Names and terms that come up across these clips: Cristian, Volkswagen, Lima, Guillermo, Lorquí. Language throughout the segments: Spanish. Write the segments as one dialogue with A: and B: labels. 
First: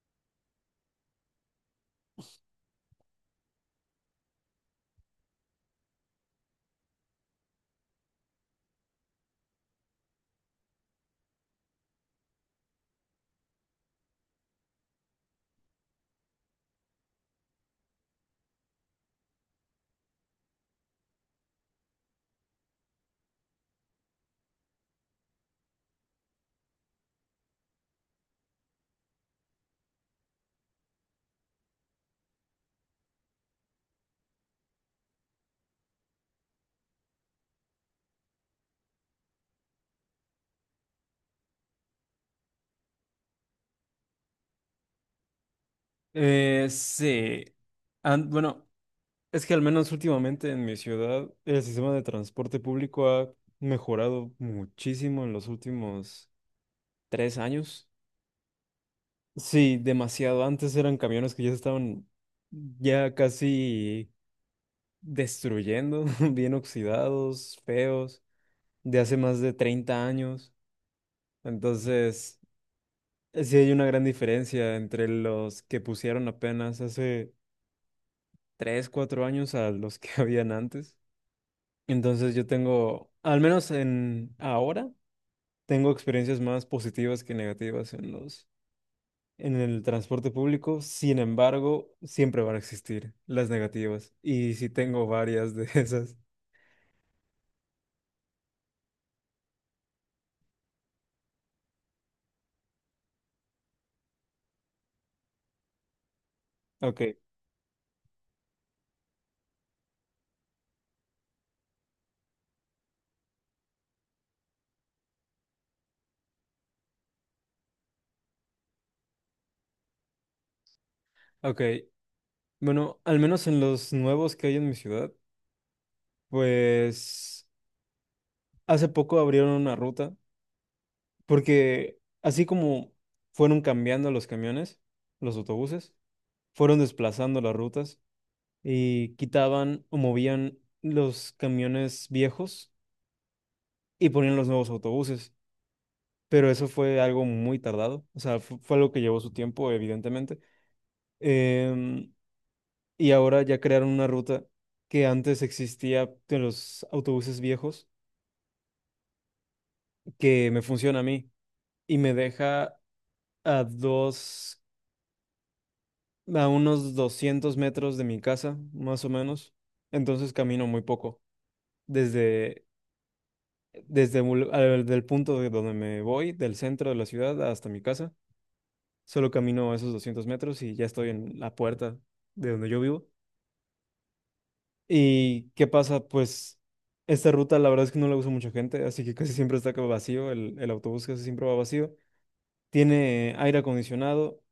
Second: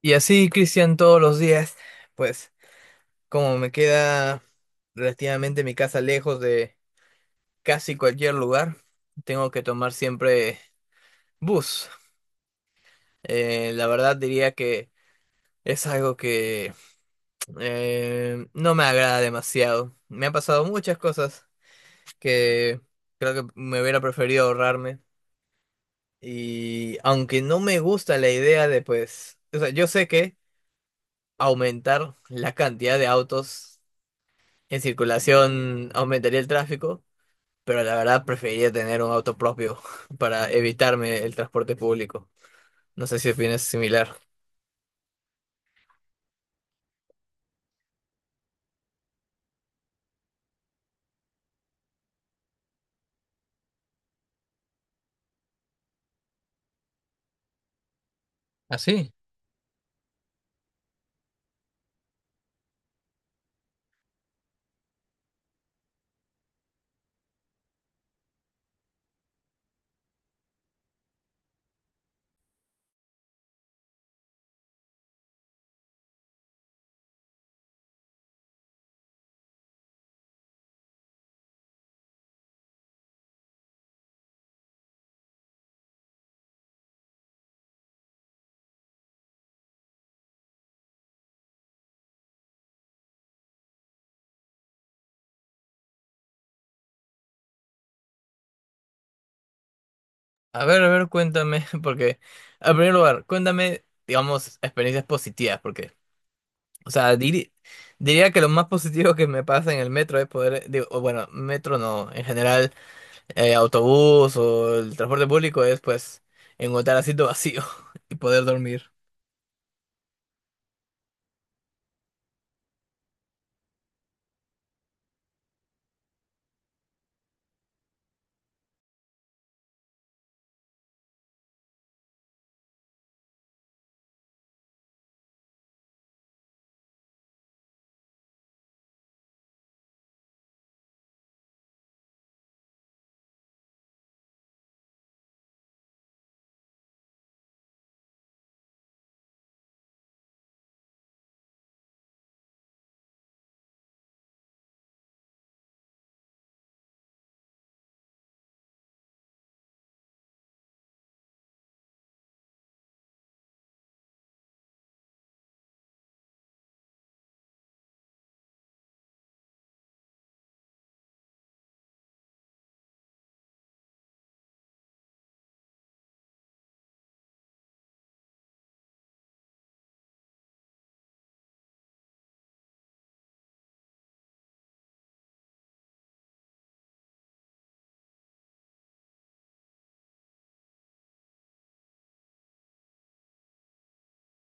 A: Y así, Cristian, todos los días, pues como me queda relativamente mi casa lejos de casi cualquier lugar, tengo que tomar siempre bus. La verdad diría que es algo que no me agrada demasiado. Me han pasado muchas cosas que creo que me hubiera preferido ahorrarme. Y aunque no me gusta la idea de, pues, o sea, yo sé que aumentar la cantidad de autos en circulación aumentaría el tráfico, pero la verdad preferiría tener un auto propio para evitarme el transporte público. No sé si opinas similar.
B: Sí. Bueno, es que al menos últimamente en mi ciudad el sistema de transporte público ha mejorado muchísimo en los últimos 3 años.
A: Así.
B: Sí, demasiado. Antes eran camiones que ya se estaban ya casi destruyendo, bien oxidados, feos, de hace más de 30 años. Entonces, sí hay una gran diferencia entre los que pusieron apenas hace 3 4 años a los que habían antes. Entonces yo tengo, al menos en ahora, tengo experiencias más positivas que negativas en el transporte público. Sin embargo, siempre van a existir las negativas. Y sí tengo varias de esas.
A: A ver, cuéntame, porque, en primer lugar, cuéntame, digamos, experiencias positivas, porque, o sea,
B: Ok,
A: diría que lo más positivo que me pasa en el metro es poder, digo, o bueno, metro no, en general, autobús o el transporte público es, pues, encontrar asiento vacío y poder dormir.
B: ok. Bueno, al menos en los nuevos que hay en mi ciudad, pues hace poco abrieron una ruta, porque así como fueron cambiando los camiones, los autobuses, fueron desplazando las rutas y quitaban o movían los camiones viejos y ponían los nuevos autobuses. Pero eso fue algo muy tardado, o sea, fue, algo que llevó su tiempo, evidentemente. Em, y ahora ya crearon una ruta que antes existía de los autobuses viejos, que me funciona a mí y me deja a dos, a unos 200 metros de mi casa, más o menos. Entonces camino muy poco desde Desde el punto de donde me voy, del centro de la ciudad hasta mi casa, solo camino esos 200 metros y ya estoy en la puerta de donde yo vivo. ¿Y qué pasa? Pues esta ruta la verdad es que no la usa mucha gente, así que casi siempre está como vacío, el autobús casi siempre va vacío. Tiene aire acondicionado,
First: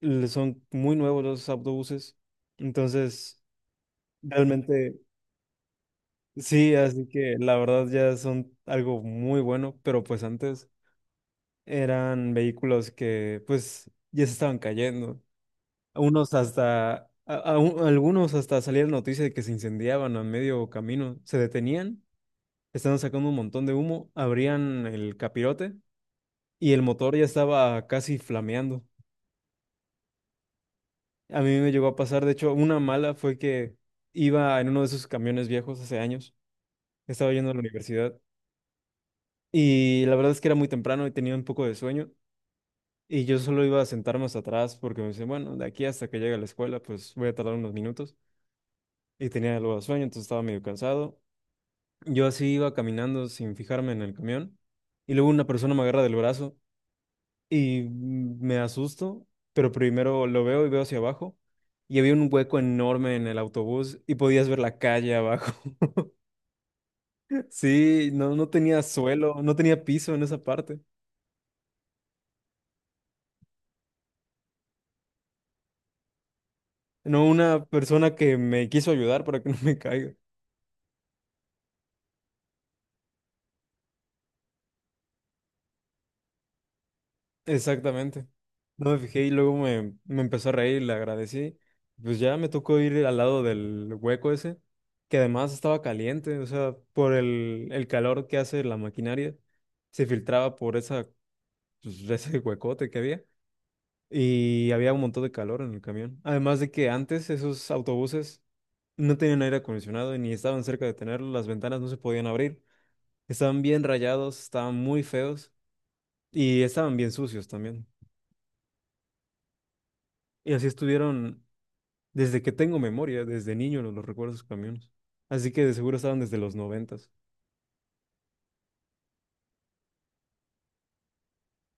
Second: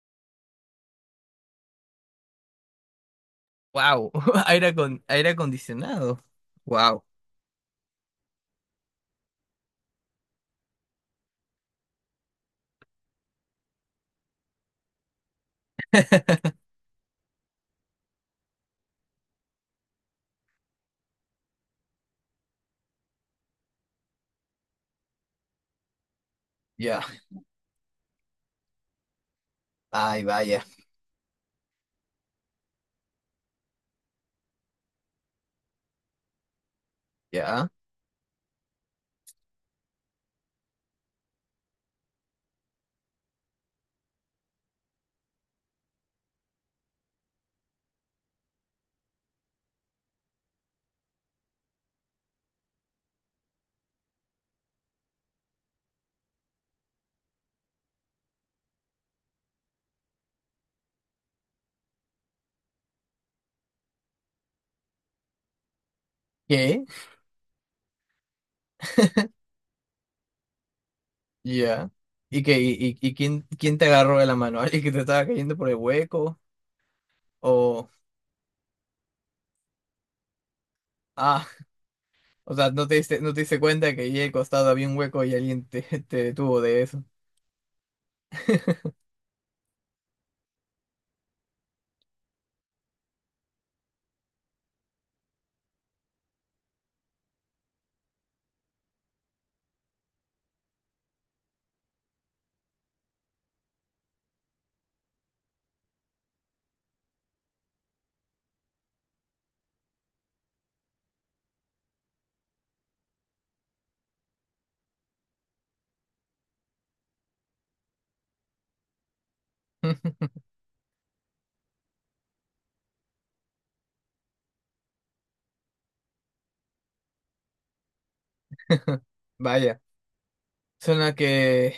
B: son muy nuevos los autobuses, entonces
A: Wow, aire,
B: realmente
A: aire acondicionado.
B: sí,
A: Wow.
B: así que la verdad ya son algo muy bueno, pero pues antes eran vehículos que pues ya se estaban cayendo. Unos hasta, a- un- Algunos hasta salía la noticia de que se incendiaban a medio camino, se detenían, estaban sacando un montón de humo, abrían el capirote y el
A: Ya.
B: motor ya estaba casi flameando.
A: Ay, vaya.
B: A mí me llegó a pasar, de hecho, una mala fue que iba en uno de esos camiones viejos hace años, estaba yendo a la
A: Ya.
B: universidad y la verdad es que era muy temprano y tenía un poco de sueño. Y yo solo iba a sentarme hasta atrás porque me decía, bueno, de aquí hasta que llegue a la escuela, pues voy a tardar unos minutos. Y tenía algo de sueño, entonces estaba medio cansado. Yo así iba caminando sin fijarme en el camión. Y luego una persona me agarra del brazo y me asusto, pero primero lo veo y veo hacia abajo. Y había un hueco enorme en el autobús y podías ver la calle abajo.
A: ¿Qué?
B: Sí, no, no tenía suelo, no tenía piso en esa parte.
A: Ya. ¿Y qué? ¿Y quién te agarró de la mano? ¿Alguien que te estaba cayendo por el hueco?
B: No, una
A: O.
B: persona que me quiso ayudar para que no me caiga.
A: Ah, o sea, no te diste cuenta que allí al costado había un hueco y alguien te, te detuvo de eso.
B: Exactamente. No me fijé y luego me empezó a reír, le agradecí. Pues ya me tocó ir al lado del hueco ese, que además estaba caliente, o sea, por el calor que hace la maquinaria, se filtraba por esa, pues, ese huecote que había y había un montón de calor en el camión. Además de que antes esos autobuses no tenían aire acondicionado y ni estaban cerca de tenerlo, las ventanas no se podían abrir, estaban bien rayados, estaban muy feos y estaban bien sucios también. Y así estuvieron. Desde que tengo memoria, desde niño los recuerdo esos camiones. Así que de seguro estaban desde los 90.
A: Vaya, suena que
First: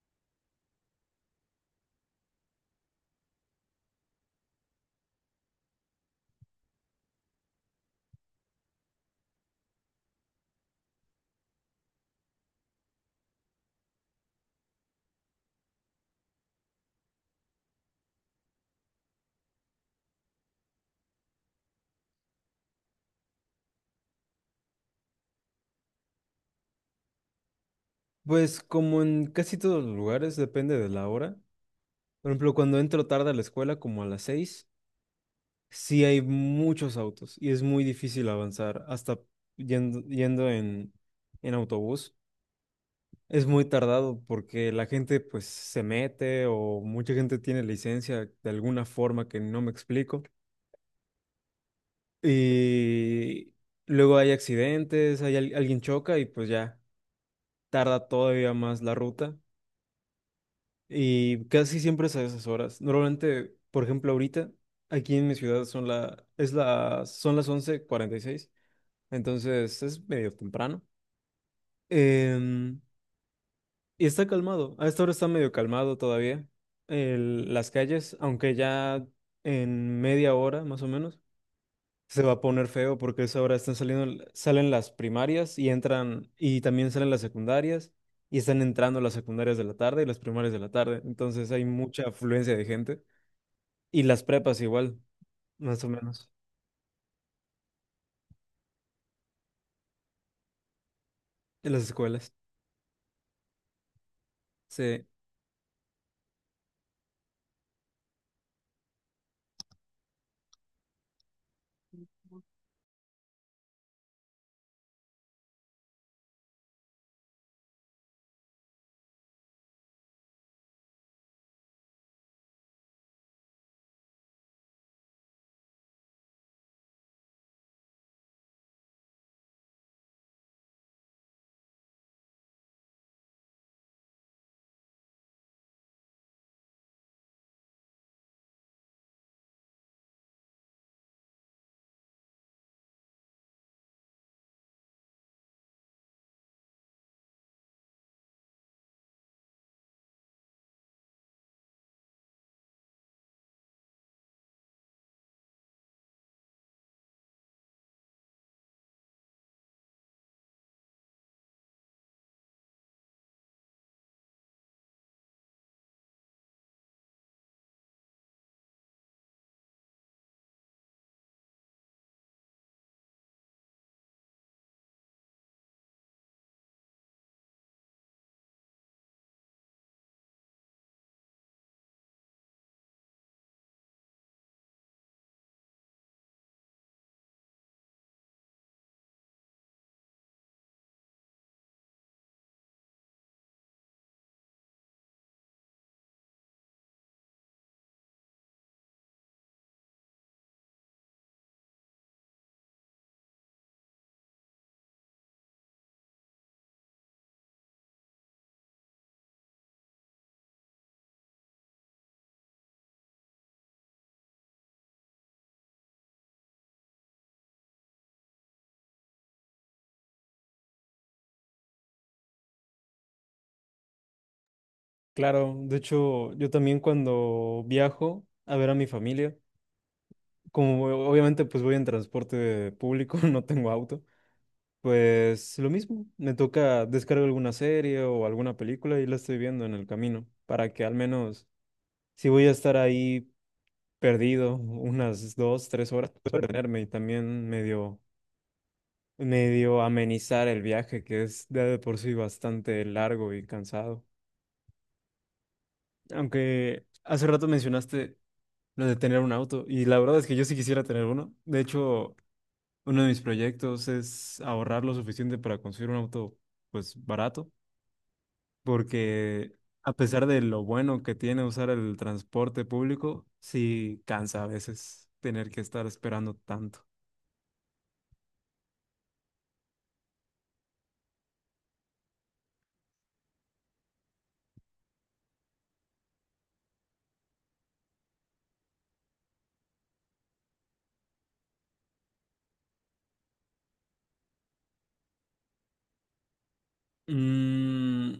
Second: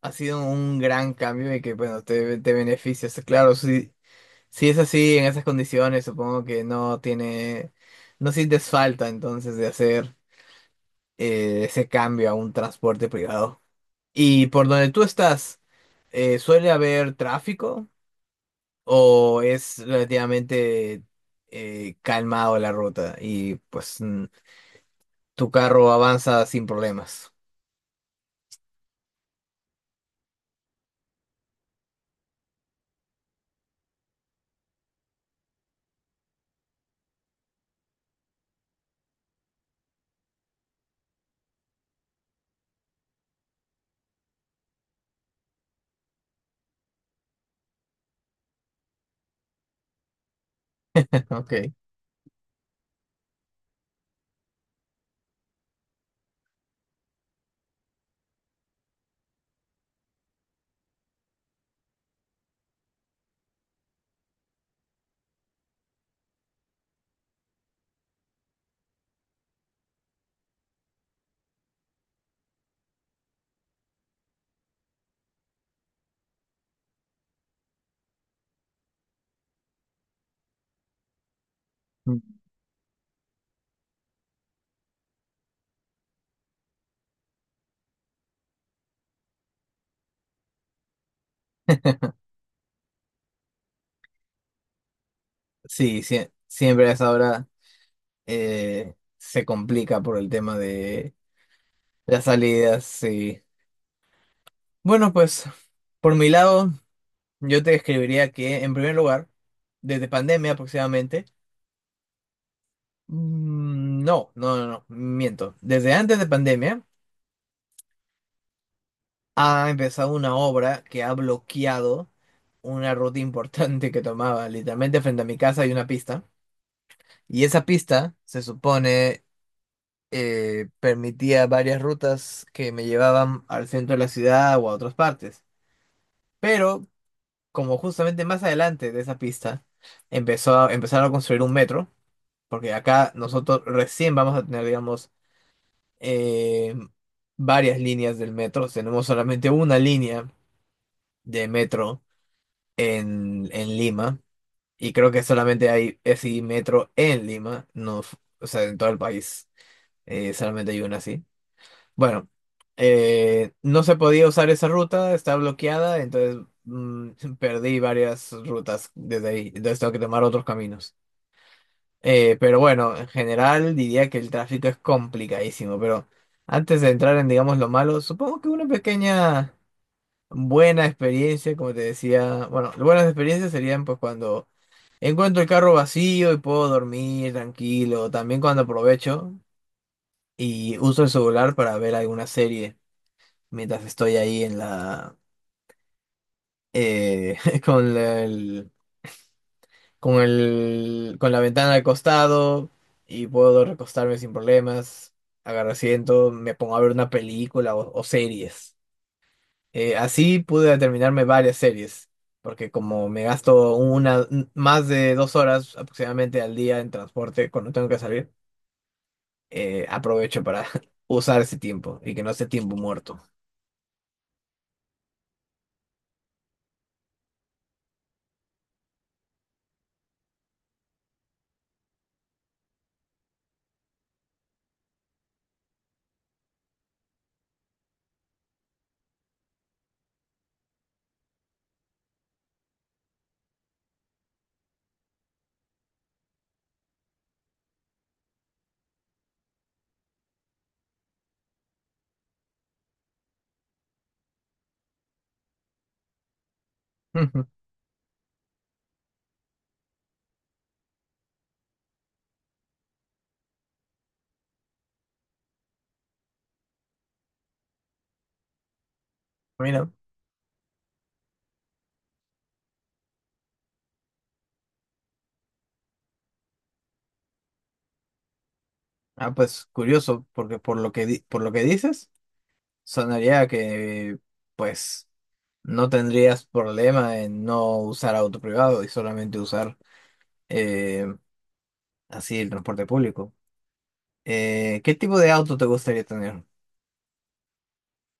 A: ha sido un gran cambio y que, bueno, te beneficias. Claro, sí. Si es así, en esas condiciones, supongo que no tiene, no sientes falta entonces de hacer ese cambio a un transporte privado. ¿Y por donde tú estás, suele haber tráfico o es relativamente calmado la ruta y pues tu carro avanza sin problemas?
B: Pues como en casi todos los lugares, depende de la hora. Por ejemplo, cuando entro tarde a la escuela, como a las 6, sí hay muchos autos y es muy difícil avanzar. Hasta yendo en autobús, es muy tardado porque la gente pues se mete o mucha gente tiene licencia de alguna forma que no me explico.
A: Ok.
B: Y luego hay accidentes, hay alguien choca y pues ya tarda todavía más la ruta y casi siempre es a esas horas. Normalmente, por ejemplo, ahorita aquí en mi ciudad son la, es la, son las 11:46 entonces es medio temprano. Em, y está calmado, a esta hora está medio calmado todavía las calles, aunque ya en media hora más o menos
A: Mm.
B: se va a poner feo porque eso ahora están saliendo, salen las primarias y entran, y también salen las secundarias, y están entrando las secundarias de la tarde y las primarias de la tarde. Entonces hay mucha afluencia de gente. Y las prepas igual, más o
A: Sí,
B: menos,
A: siempre a esa hora se complica por el tema de
B: en las
A: las
B: escuelas.
A: salidas, sí.
B: Sí,
A: Bueno, pues por mi lado, yo te escribiría que en primer lugar, desde pandemia aproximadamente, no, no, no, no, miento. Desde antes de pandemia ha empezado una obra que ha bloqueado una ruta importante que tomaba. Literalmente frente a mi casa hay una pista y esa pista se supone permitía varias rutas que me llevaban al centro de la ciudad o a otras partes. Pero como justamente más adelante de esa pista empezaron a construir un metro, porque acá nosotros recién vamos a tener, digamos, eh, varias líneas del metro. Tenemos solamente una línea de metro en Lima, y creo que solamente hay ese metro en Lima, no, o sea, en todo el país, solamente hay una así. Bueno, no se podía usar esa ruta, está bloqueada, entonces mm, perdí varias rutas desde ahí, entonces tengo que tomar otros caminos. Pero bueno, en general diría que el tráfico es complicadísimo, pero antes de entrar en, digamos, lo malo, supongo que una pequeña buena experiencia, como te decía, bueno, buenas experiencias serían pues cuando encuentro el carro vacío y puedo dormir tranquilo, también cuando aprovecho y uso el celular para ver alguna serie mientras estoy ahí en la eh, con la- el, con la ventana al costado y puedo recostarme sin problemas, agarro asiento, me pongo a ver una película o series. Así pude terminarme varias series, porque como me gasto una más de 2 horas aproximadamente al día en transporte cuando tengo que salir, aprovecho para usar ese tiempo y que no sea tiempo muerto.
B: claro. De hecho, yo también cuando viajo a ver a mi familia, como obviamente pues voy en transporte público, no tengo auto. Pues lo mismo, me toca descargar alguna serie o alguna película y la estoy viendo en el camino, para que al menos si voy a estar ahí perdido unas 2, 3 horas, pueda detenerme y también medio amenizar el viaje, que es de por sí bastante largo y cansado. Aunque hace rato mencionaste lo de tener un auto y la verdad es que yo sí quisiera tener uno. De hecho, uno de mis proyectos es ahorrar lo suficiente para conseguir un auto pues barato porque
A: Mira.
B: a pesar de lo bueno que tiene usar el transporte público, sí cansa a veces tener que estar esperando tanto.
A: Ah, pues curioso, porque por lo que, por lo que dices, sonaría que pues no tendrías problema en no usar auto privado y solamente usar eh, así el transporte público. ¿Qué tipo de auto te gustaría tener?
B: Mm,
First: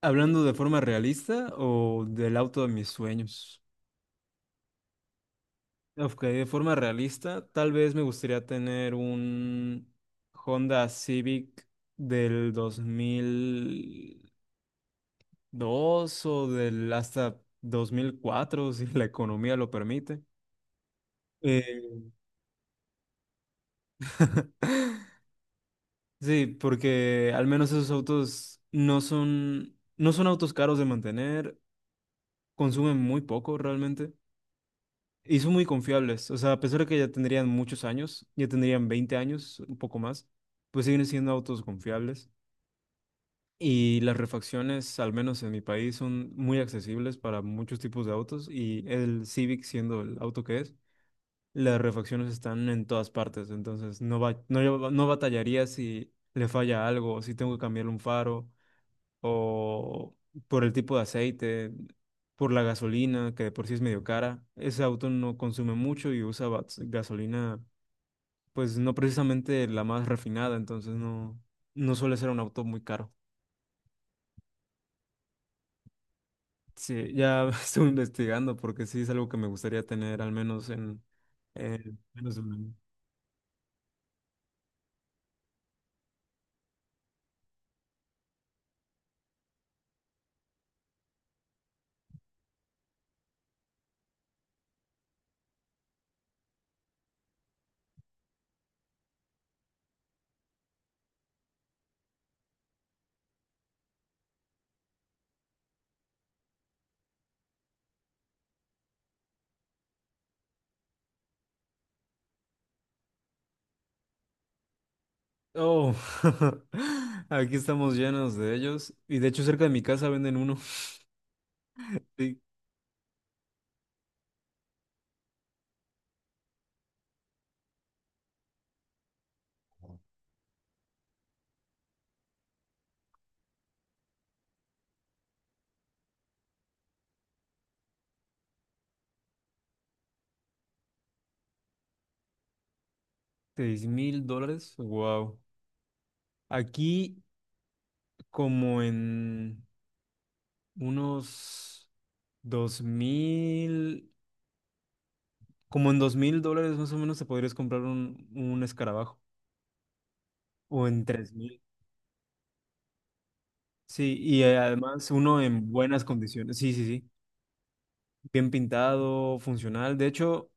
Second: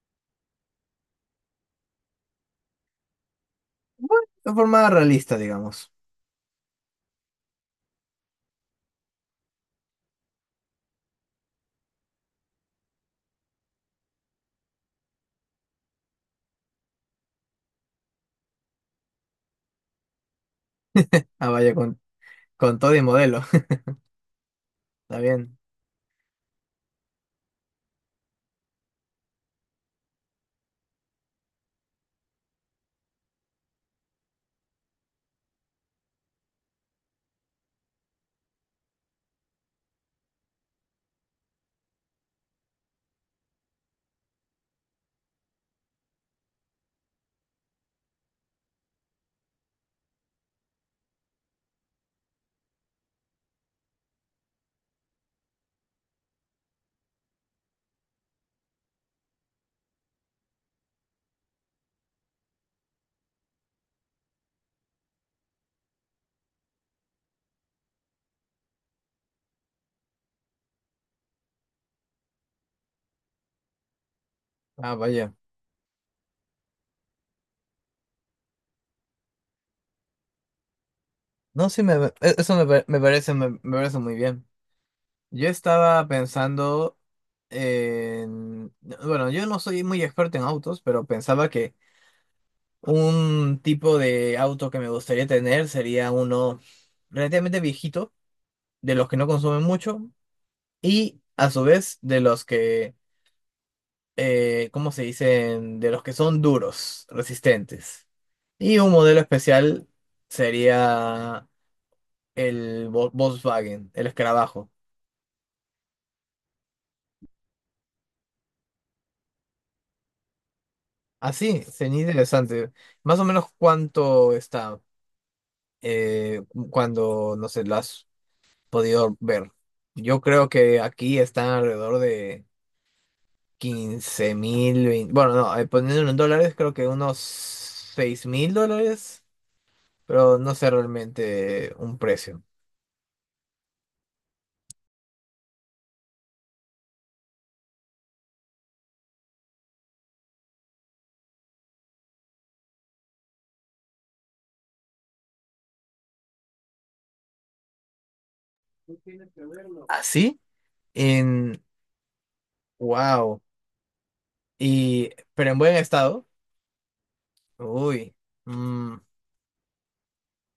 B: hablando de forma realista o del auto de mis sueños.
A: Bueno, de forma realista, digamos.
B: Ok, de forma realista, tal vez me gustaría tener un Honda Civic del 2002 o del hasta 2004 si la economía lo permite.
A: Ah, vaya, con,
B: Eh,
A: con todo y modelo. Está bien.
B: Sí, porque al menos esos autos no son autos caros de mantener, consumen muy poco realmente y son muy confiables. O sea, a pesar de que ya tendrían muchos años, ya tendrían 20 años, un poco más, pues siguen siendo autos confiables. Y las refacciones, al menos en mi país, son muy accesibles para muchos tipos de autos y el Civic siendo el auto que es, las refacciones están en todas partes, entonces no va, no, no batallaría si le falla algo, si tengo que cambiarle un faro o por el tipo de aceite, por la gasolina, que de por sí es medio cara. Ese auto no consume mucho y usa gasolina, pues no precisamente la más refinada, entonces no suele ser un auto muy caro.
A: Ah, vaya.
B: Sí, ya estoy investigando porque sí es algo que me gustaría tener al menos
A: No, sí,
B: en menos de un
A: eso me,
B: año.
A: pa- me parece, me parece muy bien. Yo estaba pensando en. Bueno, yo no soy muy experto en autos, pero pensaba que un tipo de auto que me gustaría tener sería uno relativamente viejito, de los que no consumen mucho y a su vez de los que, ¿cómo se dicen? De los que son duros, resistentes. Y un modelo especial sería el Volkswagen, el escarabajo.
B: Oh, aquí estamos llenos de ellos y de hecho cerca de mi casa venden uno.
A: Así, sería
B: Sí,
A: interesante. ¿Más o menos cuánto está eh, cuando, no sé, lo has podido ver? Yo creo que aquí están alrededor de 15.000, 20. Bueno, no, poniéndolo en dólares, creo que unos $6.000, pero no sé realmente un precio.
B: $6000. Wow. Aquí como en unos dos mil, como en $2000 más o menos te podrías comprar un escarabajo.
A: Así,
B: O en 3000.
A: en, wow.
B: Sí, y además uno
A: Pero en
B: en
A: buen
B: buenas
A: estado.
B: condiciones. Sí, sí, sí.
A: Uy.
B: Bien
A: mm,
B: pintado, funcional. De hecho,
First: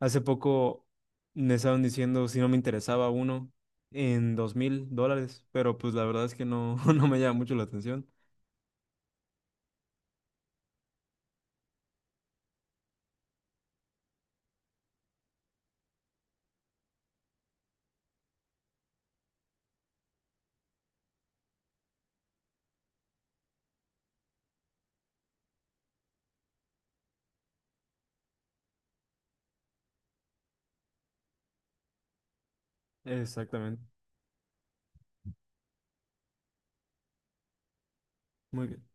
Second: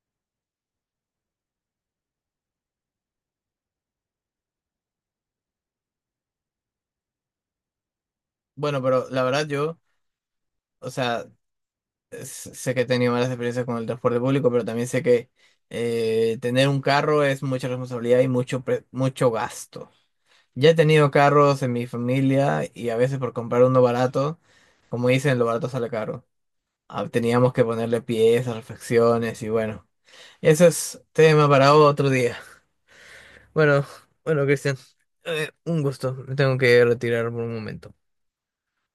B: hace poco me estaban diciendo si no me interesaba uno en $2000, pero pues la verdad es que no, no me llama mucho la atención.
A: bueno, pero la verdad yo, o sea. Sé que he tenido malas experiencias con el transporte público, pero también sé que tener un carro es mucha responsabilidad y mucho, mucho gasto. Ya he tenido carros en mi familia y a veces por comprar uno barato, como dicen, lo barato sale caro. Ah, teníamos que ponerle piezas, refacciones y bueno, eso es tema para otro día.
B: Exactamente.
A: Bueno, bueno, Cristian, un gusto. Me tengo que retirar por un momento.
B: Muy bien.